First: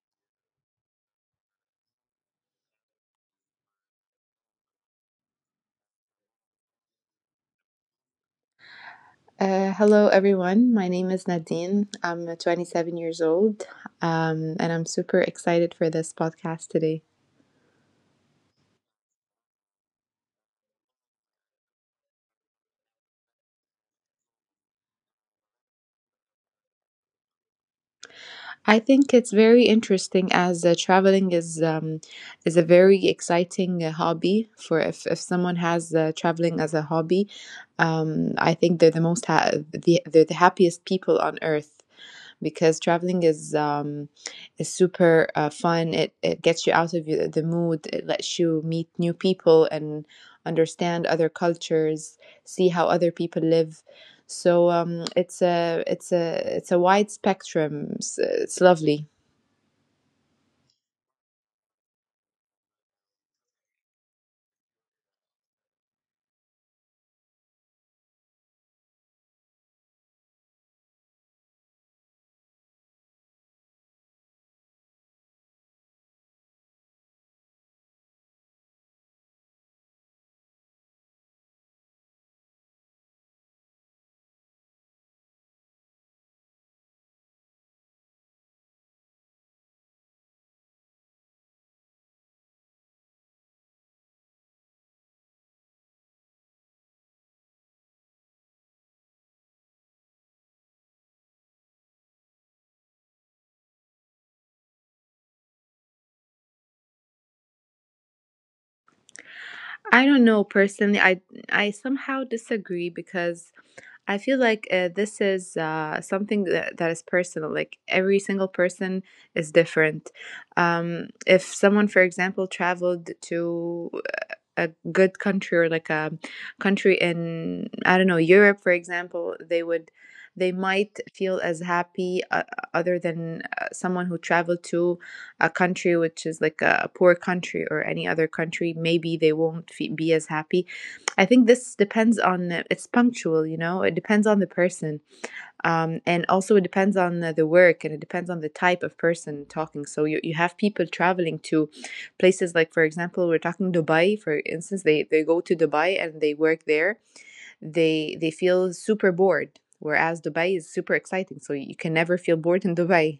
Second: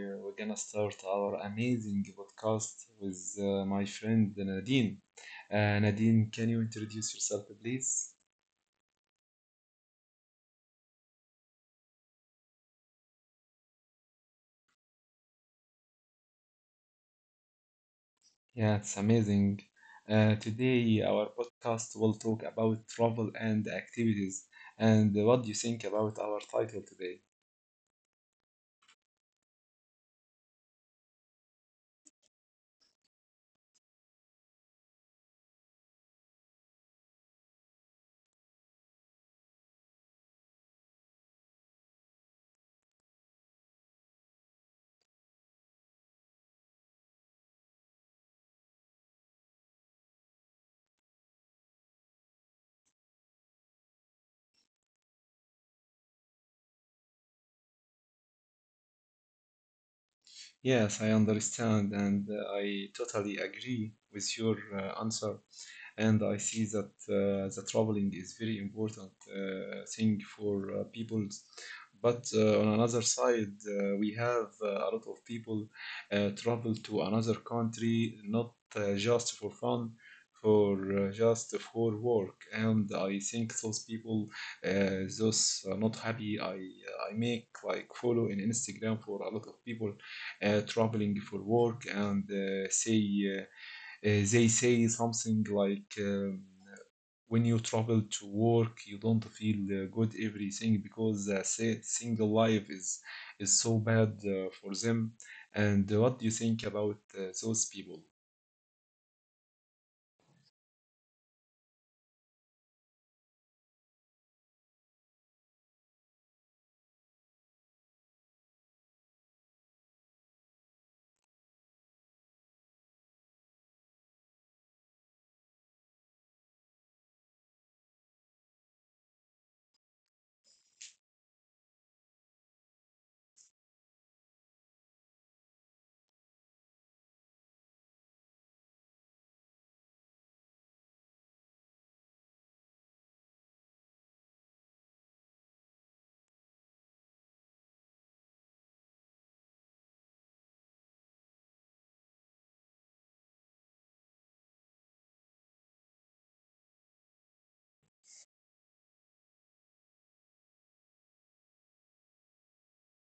uh, we're gonna start our amazing podcast with my friend Nadine. Nadine, can you introduce yourself, please? Hello, everyone. My name is Nadine. I'm 27 years old, and I'm super excited for this podcast today. Yeah, it's amazing. Today our podcast will talk about travel and activities. And what do you think about our title today? I think it's very interesting as traveling is a very exciting hobby for if someone has traveling as a hobby. I think they're the most ha- the, they're the happiest people on earth because traveling is super fun. It gets you out of the mood. It lets you meet new people and understand other cultures, see how other people live. So, it's a wide spectrum. It's lovely. Yes, I understand, and I totally agree with your answer. And I see that the traveling is very important thing for people. But on another side, we have a lot of people travel to another country not just for fun, for just for work. And I think those people, uh, those are not happy, I make like follow in Instagram for a lot of people traveling for work and say. uh, they say something like when you travel to work you don't feel good everything because single life is so bad for them and what do you think about those people? I don't know personally. I somehow disagree because I feel like this is something that is personal. Like every single person is different. If someone, for example, traveled to a good country, or like a country in, I don't know, Europe, for example, they might feel as happy other than someone who traveled to a country which is like a poor country, or any other country. Maybe they won't fe be as happy. I think this depends on, it's punctual, it depends on the person. And also it depends on the work, and it depends on the type of person talking. So you have people traveling to places, like for example we're talking Dubai, for instance, they go to Dubai and they work there. They feel super bored, whereas Dubai is super exciting, so you can never feel bored in Dubai.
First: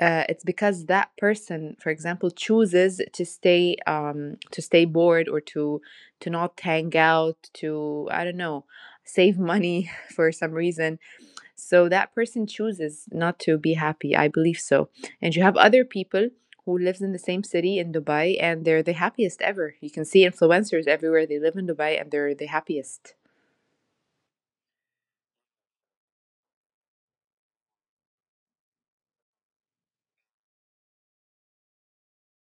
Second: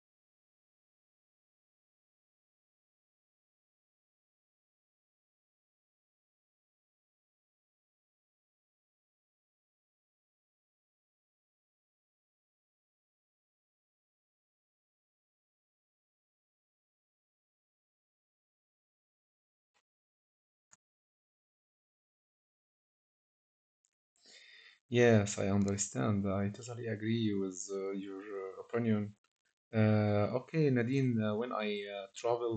It's because that person, for example, chooses to stay bored, or to not hang out, to, I don't know, save money for some reason. So that person chooses not to be happy. I believe so. And you have other people who lives in the same city in Dubai, and they're the happiest ever. You can see influencers everywhere. They live in Dubai and they're the happiest. Yes, I understand, I totally agree with your opinion. Okay, Nadine, when I travel,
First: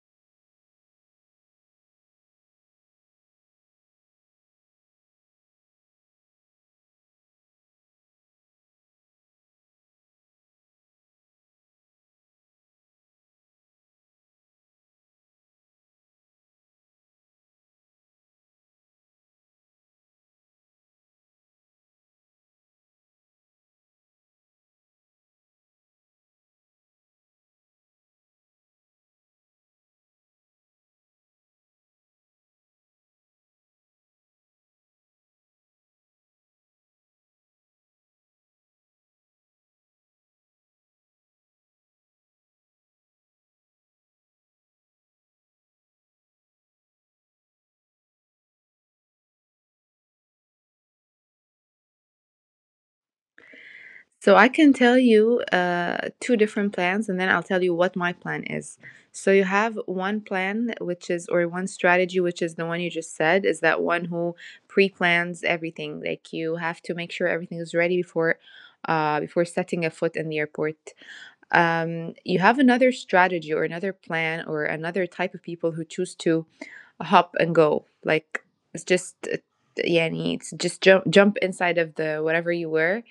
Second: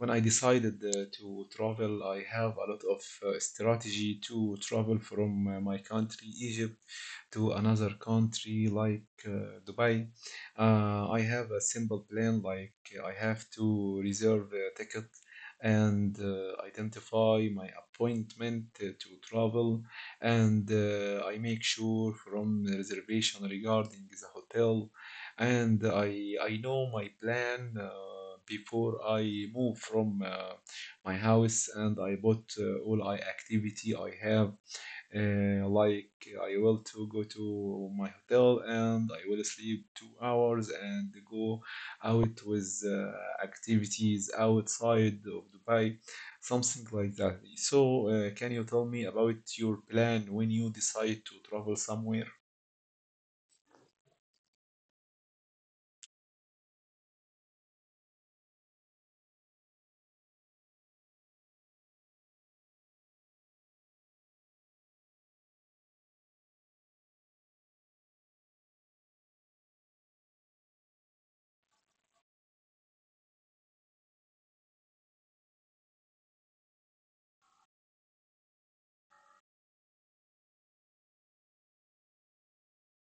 when I decided to travel, I have a lot of strategy to travel from my country, Egypt, to another country like Dubai. I have a simple plan, like I have to reserve a ticket and identify my appointment to travel, and I make sure from the reservation regarding the hotel and I know my plan before I move from my house and I bought all I activity I have , like I will to go to my hotel and I will sleep 2 hours and go out with activities outside of Dubai, something like that. So can you tell me about your plan when you decide to travel somewhere? So I can tell you two different plans, and then I'll tell you what my plan is. So you have one plan which is, or one strategy, which is the one you just said, is that one who pre-plans everything. Like you have to make sure everything is ready before, before setting a foot in the airport. You have another strategy, or another plan, or another type of people, who choose to hop and go. Like it's just, uh, yeah, it's just jump, inside of the whatever you were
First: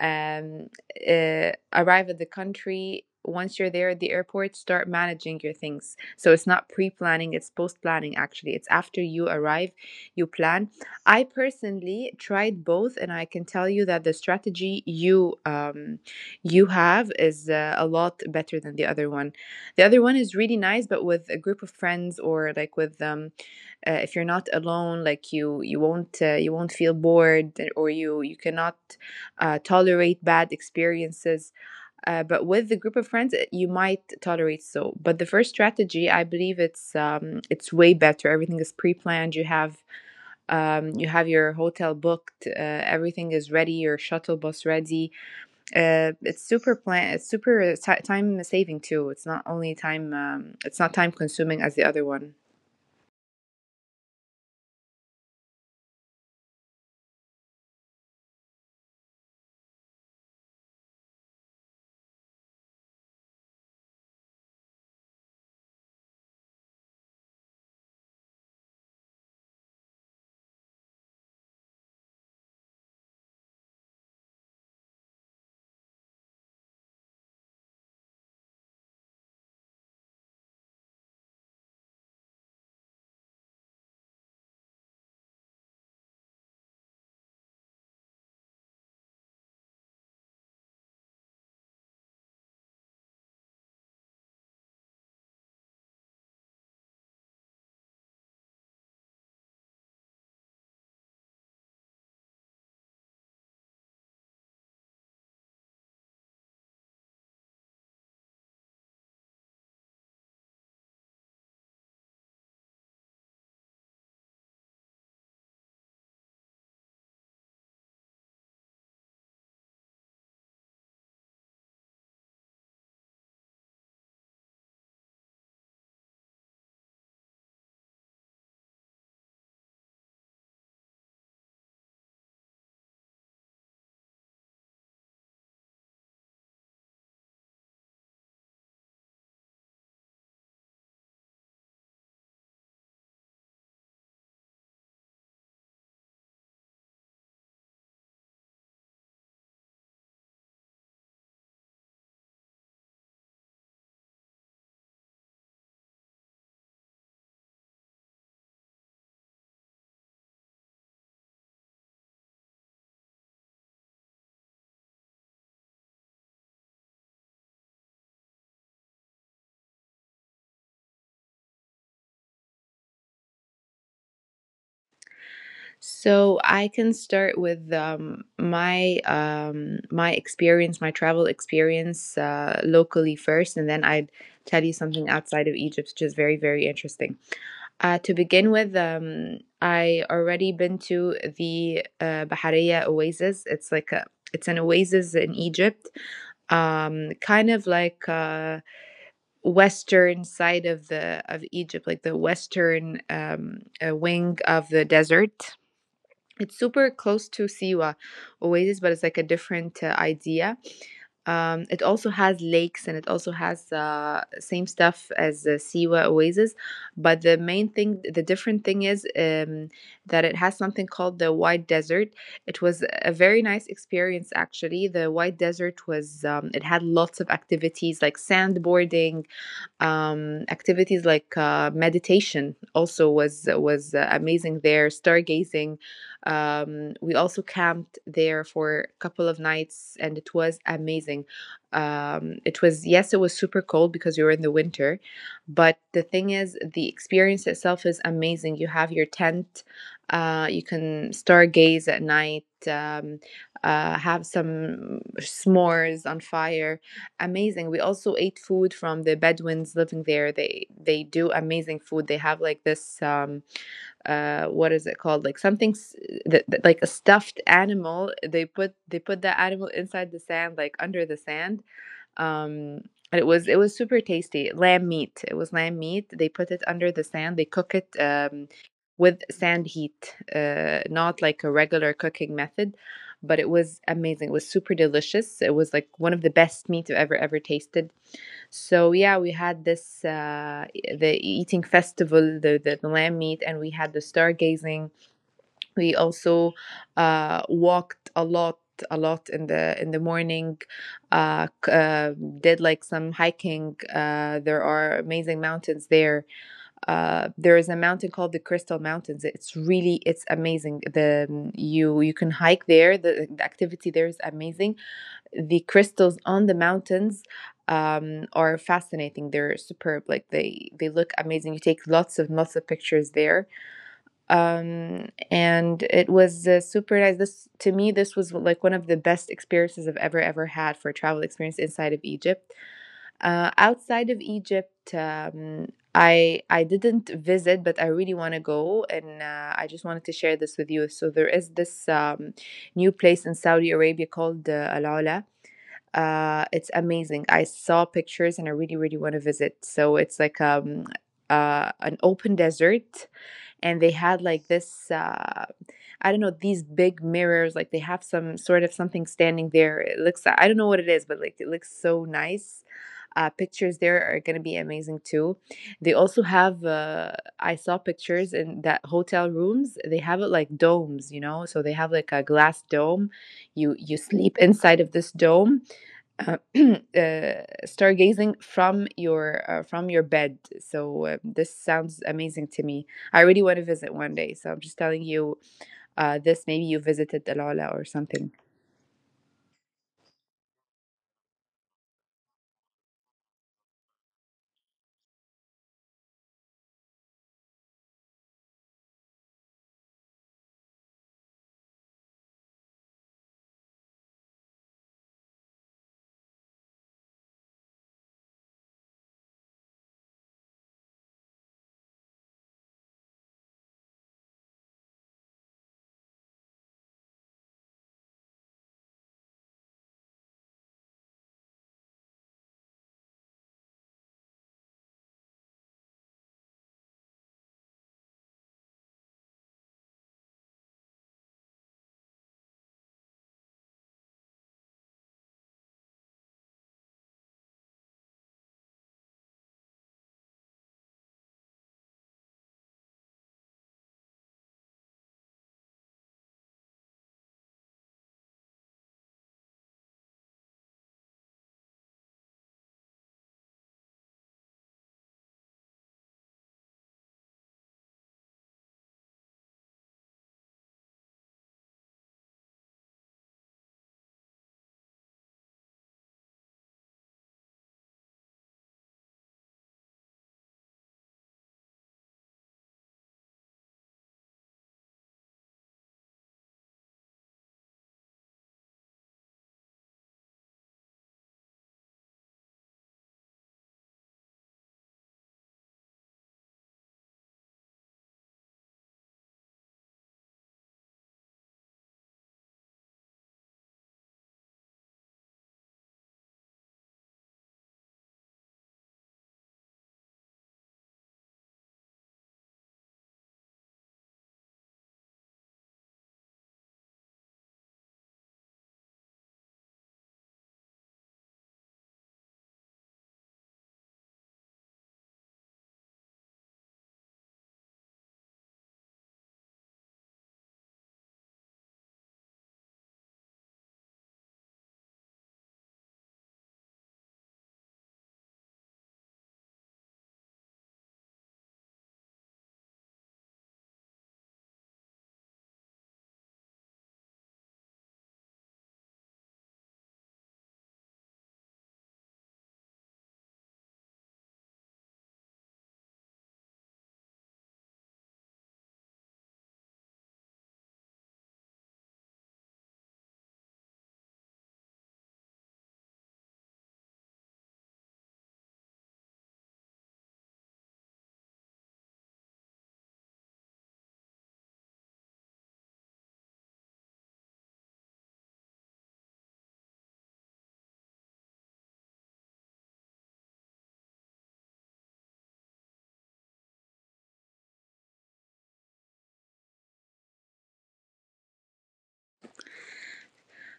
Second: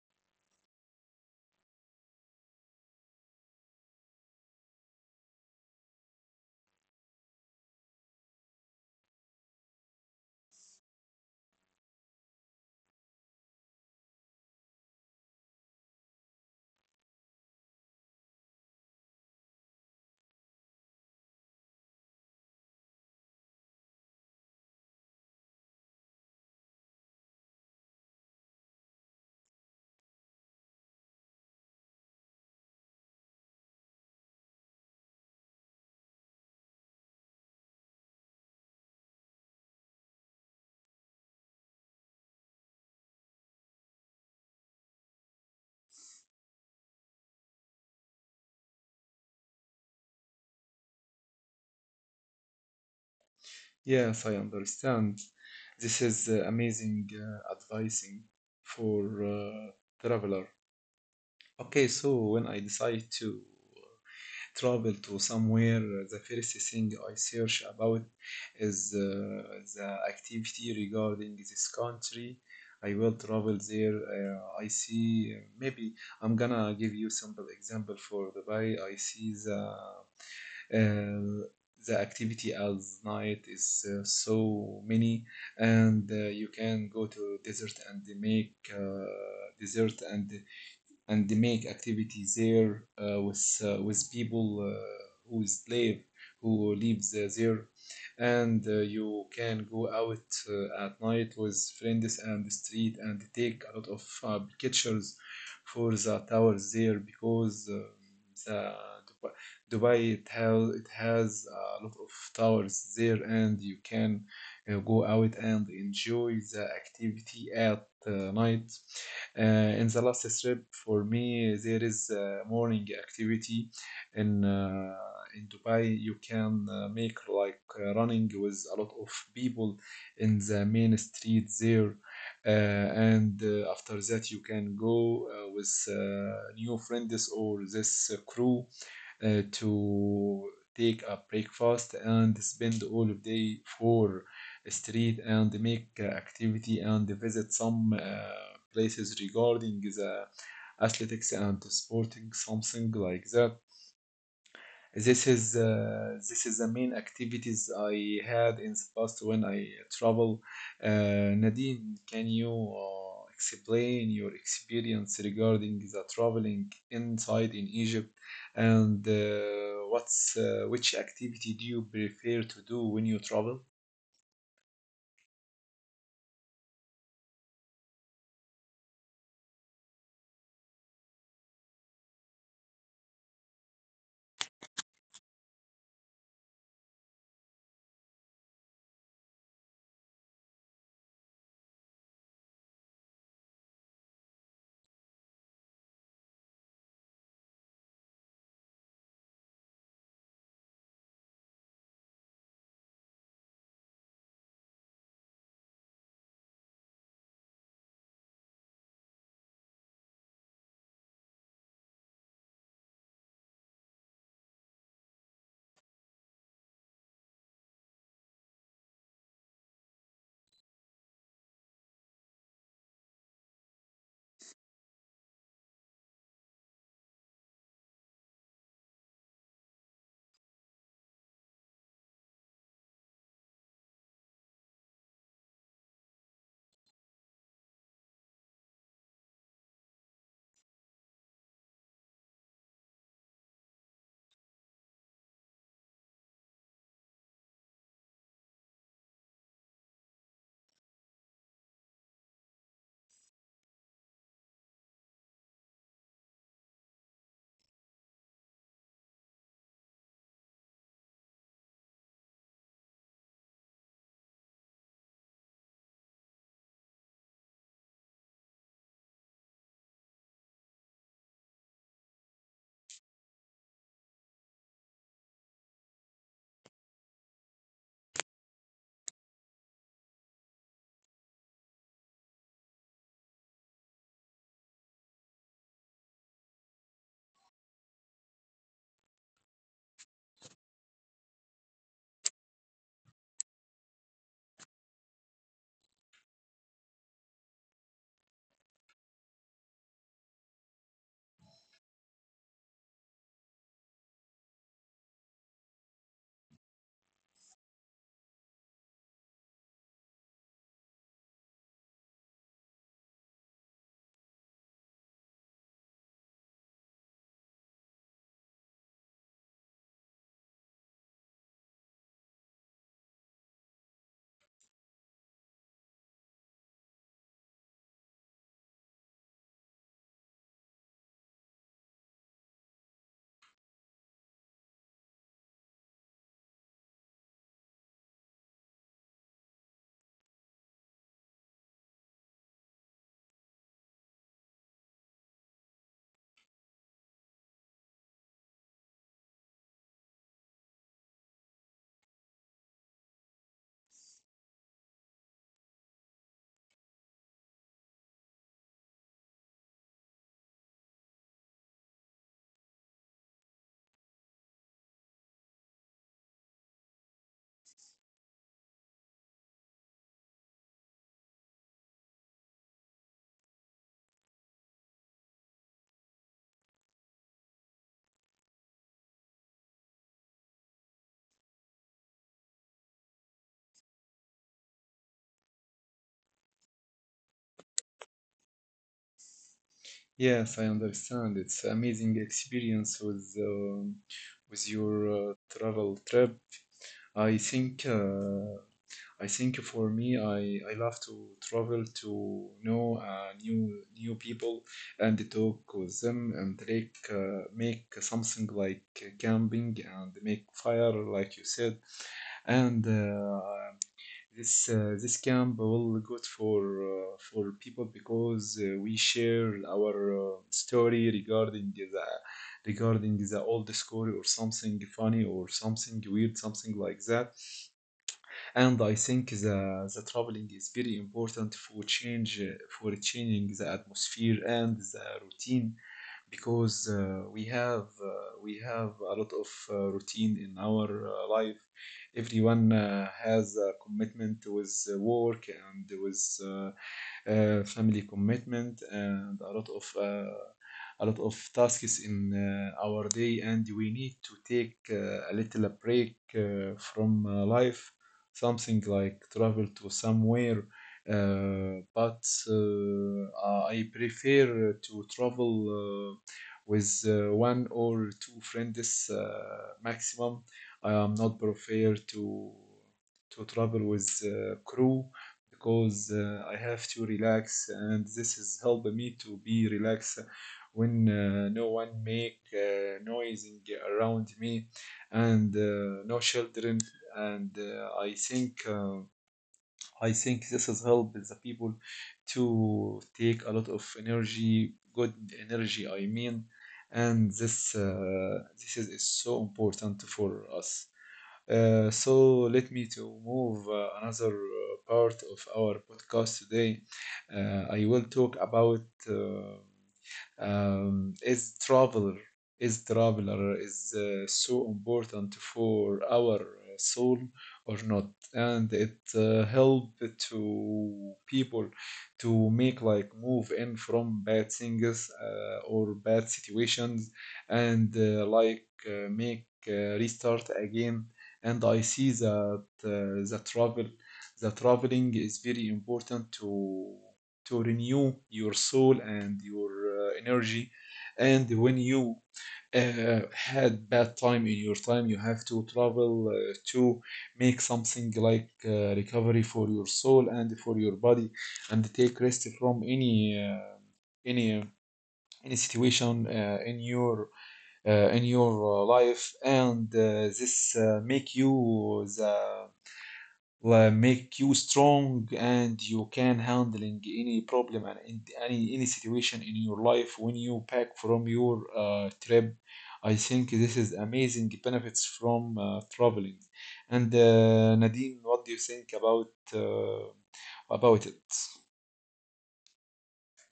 um, Arrive at the country. Once you're there at the airport, start managing your things. So it's not pre planning, it's post planning actually. It's after you arrive, you plan. I personally tried both, and I can tell you that the strategy you have is a lot better than the other one. The other one is really nice, but with a group of friends, or like with if you're not alone, like you won't feel bored, or you cannot tolerate bad experiences. But with a group of friends, you might tolerate so. But the first strategy, I believe it's way better. Everything is pre-planned. You have your hotel booked. Everything is ready. Your shuttle bus ready. It's super plan. It's super time saving too. It's not only time. It's not time consuming as the other one. Yes, I understand. This is amazing advising for traveler. Okay, so when I decide to travel to somewhere, the first thing I search about is the activity regarding this country. I will travel there. I see. Maybe I'm gonna give you simple example for Dubai. I see uh, the activity as night is so many, and you can go to desert and make desert, and and they make activities there with people who is live who lives there and you can go out at night with friends and the street and take a lot of pictures for the towers there because the Dubai, Dubai it has a lot of towers there and you can go out and enjoy the activity at night. In the last trip for me, there is morning activity in uh, in Dubai. You can make like running with a lot of people in the main street there, and after that you can go with new friends or this crew to take a breakfast and spend all of day for street and make activity and visit some places regarding the athletics and sporting, something like that. This is the main activities I had in the past when I travel. Nadine, can you explain your experience regarding the traveling inside in Egypt and what's which activity do you prefer to do when you travel? So I can start with my experience, my travel experience locally first, and then I'd tell you something outside of Egypt, which is very, very interesting. To begin with, I already been to the Bahariya Oasis. It's like a it's an oasis in Egypt, kind of like western side of the of Egypt, like the western wing of the desert. It's super close to Siwa Oasis, but it's like a different idea. It also has lakes, and it also has same stuff as Siwa Oasis, but the main thing, the different thing is that it has something called the White Desert. It was a very nice experience actually. The White Desert was it had lots of activities like sandboarding, activities like meditation also was amazing there, stargazing. We also camped there for a couple of nights, and it was amazing. It was, yes, it was super cold because we were in the winter. But the thing is, the experience itself is amazing. You have your tent. You can stargaze at night, have some s'mores on fire. Amazing. We also ate food from the Bedouins living there. They do amazing food. They have like this, what is it called? Like something like a stuffed animal. They put the animal inside the sand, like under the sand, um, and it was super tasty. Lamb meat. It was lamb meat. They put it under the sand. They cook it with sand heat, not like a regular cooking method. But it was amazing. It was super delicious. It was like one of the best meat I've ever, ever tasted. So yeah, we had this the eating festival, the lamb meat, and we had the stargazing. We also walked a lot, a lot in the morning. uh, c- uh did like some hiking. There are amazing mountains there. There is a mountain called the Crystal Mountains. It's amazing. The You can hike there. The activity there is amazing. The crystals on the mountains are fascinating. They're superb, like they look amazing. You take lots of, lots of pictures there. And it was super nice. This, to me, this was like one of the best experiences I've ever, ever had for a travel experience inside of Egypt. Outside of Egypt, I didn't visit, but I really want to go, and I just wanted to share this with you. So there is this, new place in Saudi Arabia called Al Ula. It's amazing. I saw pictures, and I really, really want to visit. So it's like, an open desert, and they had like this, I don't know, these big mirrors, like they have some sort of something standing there. It looks, I don't know what it is, but like it looks so nice. Pictures there are going to be amazing too. They also have. I saw pictures in that hotel rooms. They have it like domes. So they have like a glass dome. You sleep inside of this dome, stargazing from your bed. So, this sounds amazing to me. I really want to visit one day. So I'm just telling you this. Maybe you visited Dalala or something. Yes, I understand. It's amazing experience with your travel trip. I think uh, I think for me, I love to travel to know new new people and talk with them and like make something like camping and make fire like you said. And this camp will good for people because we share our story regarding the old story or something funny or something weird, something like that. And I think the traveling is very important for change, for changing the atmosphere and the routine, because we have a lot of routine in our life. Everyone has a commitment with work and with family commitment and a lot of tasks in our day, and we need to take a little break from life, something like travel to somewhere. But I prefer to travel with one or two friends maximum. I am not prefer to travel with crew because I have to relax, and this is helping me to be relaxed when no one make noising around me, and no children. And I think this has helped the people to take a lot of energy, good energy I mean, and this is so important for us. So let me to move another part of our podcast today. I will talk about uh, um, is travel is traveler is so important for our soul or not? And it help to people to make like move in from bad things or bad situations and make restart again. And I see that the travel the traveling is very important to renew your soul and your energy. And when you had bad time in your time, you have to travel to make something like recovery for your soul and for your body, and take rest from any uh, any situation in your life. And this make you the La make you strong, and you can handling any problem and in any situation in your life when you pack from your trip. I think this is amazing benefits from traveling. And Nadine, what do you think about it?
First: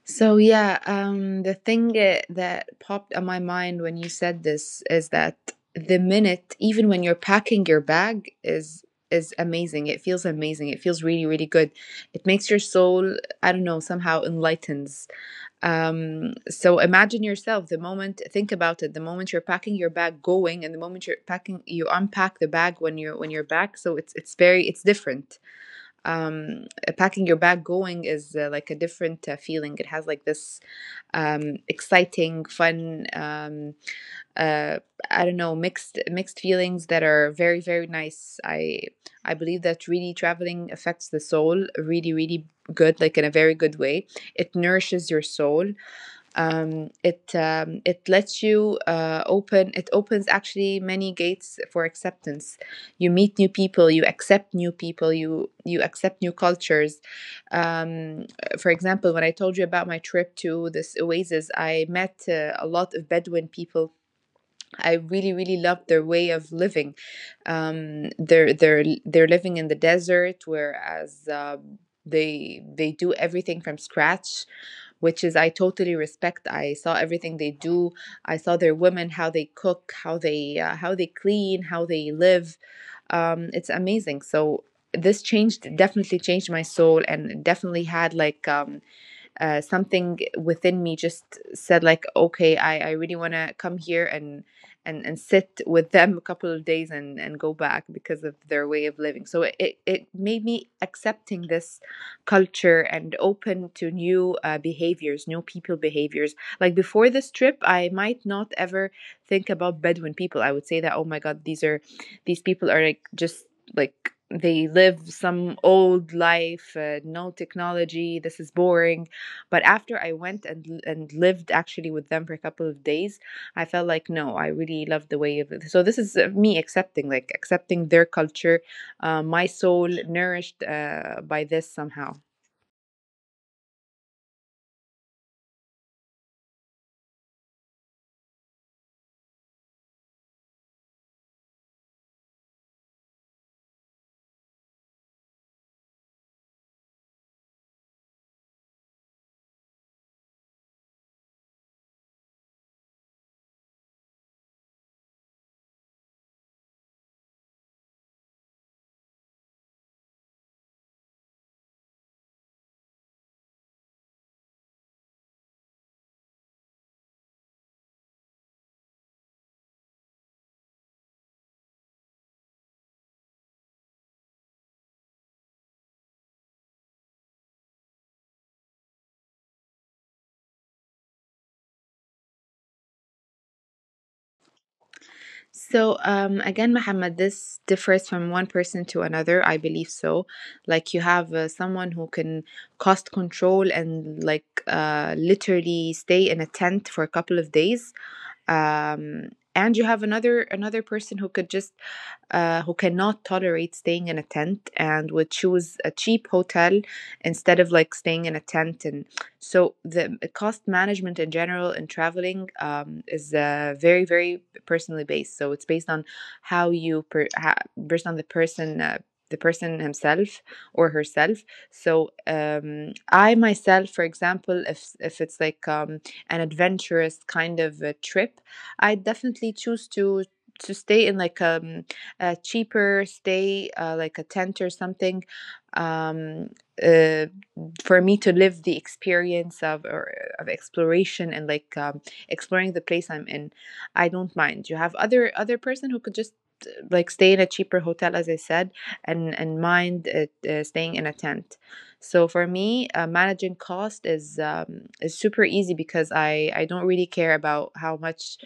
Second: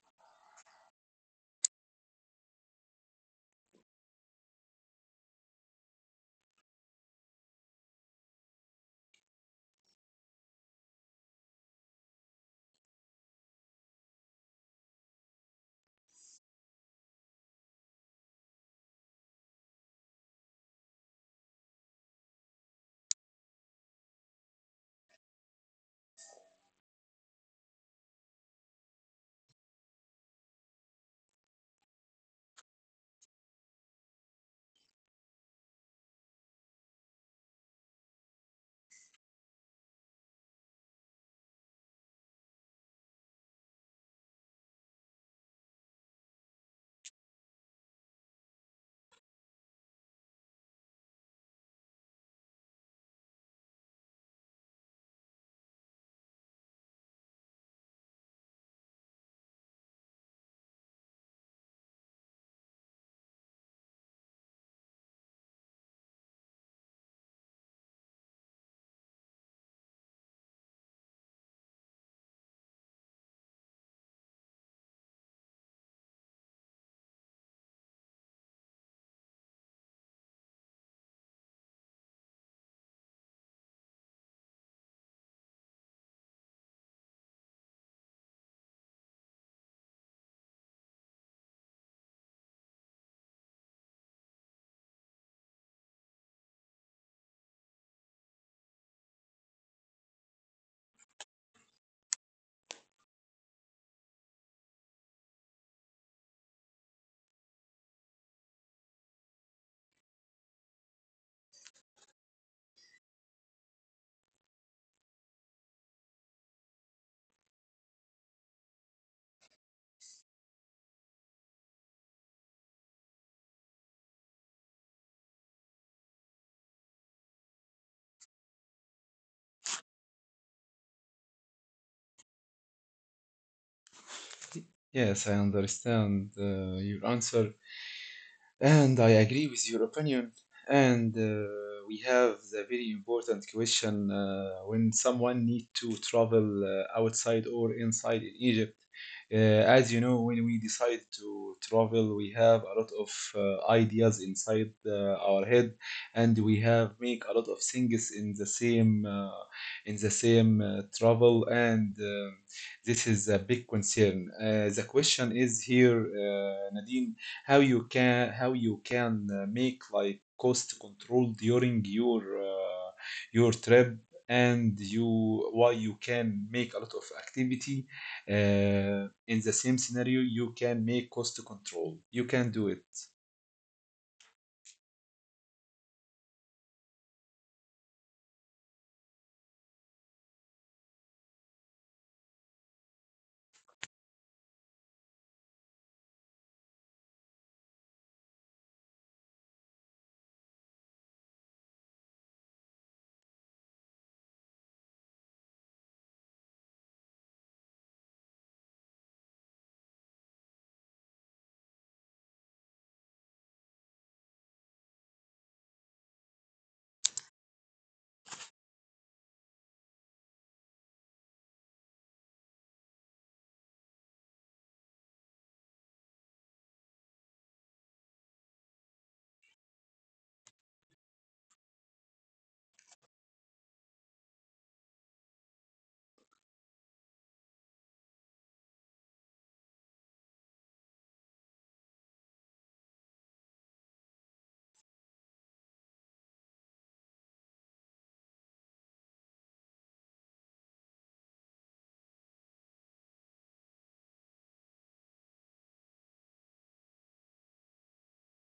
So yeah, the thing that popped on my mind when you said this is that the minute, even when you're packing your bag, is amazing. It feels amazing. It feels really, really good. It makes your soul, I don't know, somehow enlightens. So imagine yourself the moment, think about it, the moment you're packing your bag going, and the moment you're packing, you unpack the bag when you're back. So it's very, it's different. Packing your bag going is, like a different feeling. It has like this, exciting, fun, uh, I don't know, mixed, mixed feelings that are very, very nice. I believe that really traveling affects the soul really, really good, like in a very good way. It nourishes your soul. It lets you open it. Opens actually many gates for acceptance. You meet new people, you accept new people, you accept new cultures. um, for example, when I told you about my trip to this oasis, I met a lot of Bedouin people. I really, really loved their way of living. They're living in the desert, whereas they do everything from scratch, which is I totally respect. I saw everything they do. I saw their women, how they cook, how they clean, how they live. It's amazing. So this changed, definitely changed my soul, and definitely had like, something within me just said, like, okay, I really want to come here, and sit with them a couple of days, and go back because of their way of living. So made me accepting this culture, and open to new behaviors, new people behaviors. Like before this trip, I might not ever think about Bedouin people. I would say that, oh my god, these people are like just, like, they live some old life, no technology, this is boring. But after I went and lived actually with them for a couple of days, I felt like, no, I really love the way of it. So this is me accepting, like, accepting their culture. My soul nourished by this somehow. Yes, I understand your answer. And I agree with your opinion. And we have the very important question when someone need to travel outside or inside in Egypt. As you know, when we decide to travel, we have a lot of ideas inside our head, and we have make a lot of things in the same travel, and this is a big concern. The question is here, Nadine: how you can make like cost control during your trip, and you why you can make a lot of activity in the same scenario you can make cost control you can do it? So, again, Muhammad, this differs from one person to another, I believe so. Like you have someone who can cost control and, like, literally stay in a tent for a couple of days, um, and you have another person who could just who cannot tolerate staying in a tent, and would choose a cheap hotel instead of like staying in a tent. And so the cost management in general in traveling is very, very personally based. So it's based on how based on the person. The person himself or herself. So, I myself, for example, if it's like, an adventurous kind of a trip, I definitely choose to stay in like a, cheaper stay, like a tent or something. um, uh, for me to live the experience of, of exploration, and like, exploring the place I'm in, I don't mind. You have other person who could just like stay in a cheaper hotel, as I said, and mind staying in a tent. So for me, managing cost is super easy because I don't really care about how much,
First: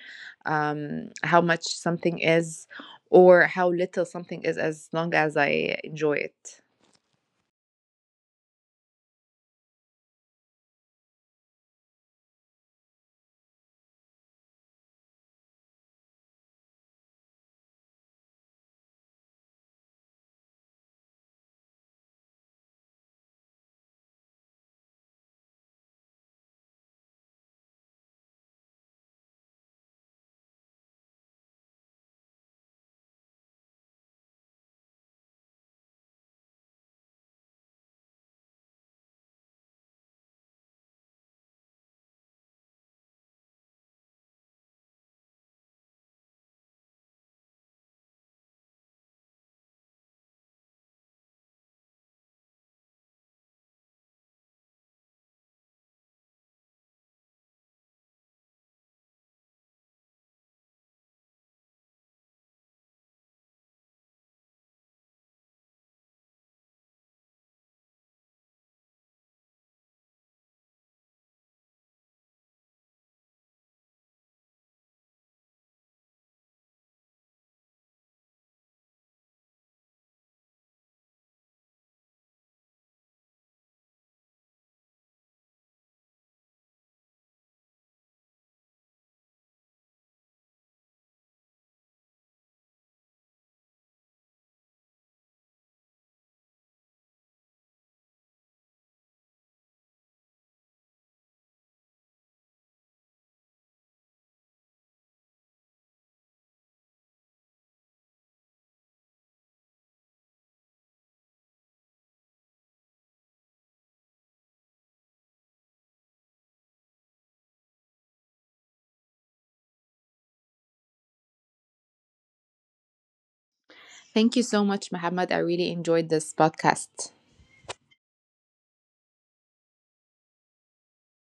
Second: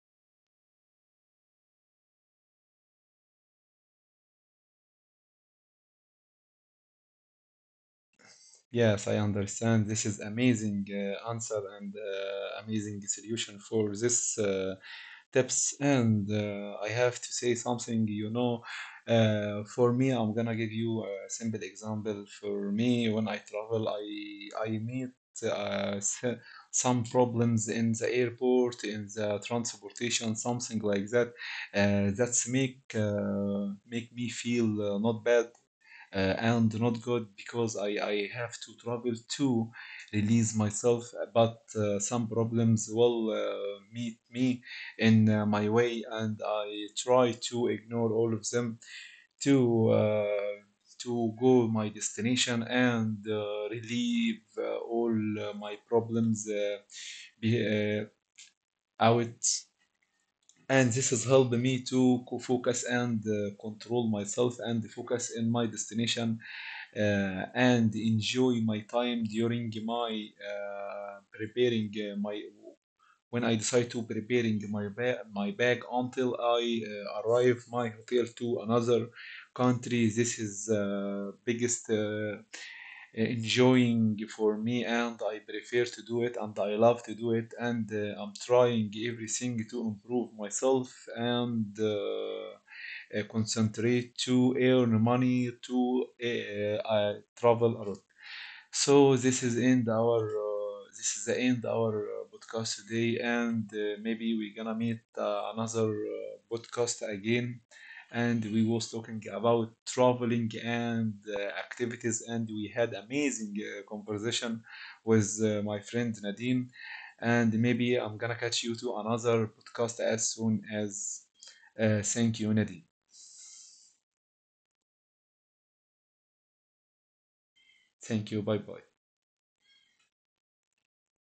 how much something is, or how little something is, as long as I enjoy it. Yes, I understand, this is amazing answer and amazing solution for this tips. And I have to say something, you know, for me I'm gonna give you a simple example. For me, when I travel, I meet uh, s- some problems in the airport, in the transportation, something like that. That's make make me feel not bad and not good, because I have to travel to release myself. But some problems will meet me in my way, and I try to ignore all of them to uh, to go my destination and relieve all my problems be, uh, out. And this has helped me to focus and control myself and focus in my destination and enjoy my time during my preparing my when I decide to preparing my bag until I arrive my hotel to another country. This is biggest enjoying for me, and I prefer to do it and I love to do it. And I'm trying everything to improve myself and concentrate to earn money to travel around. So this is end our this is the end our podcast today, and maybe we're gonna meet another podcast again, and we was talking about traveling and activities, and we had amazing conversation with my friend Nadine, and maybe I'm gonna catch you to another podcast as soon as. Thank you, Nadine. Thank you so much, Muhammad. I really enjoyed this podcast. Thank you. Bye bye.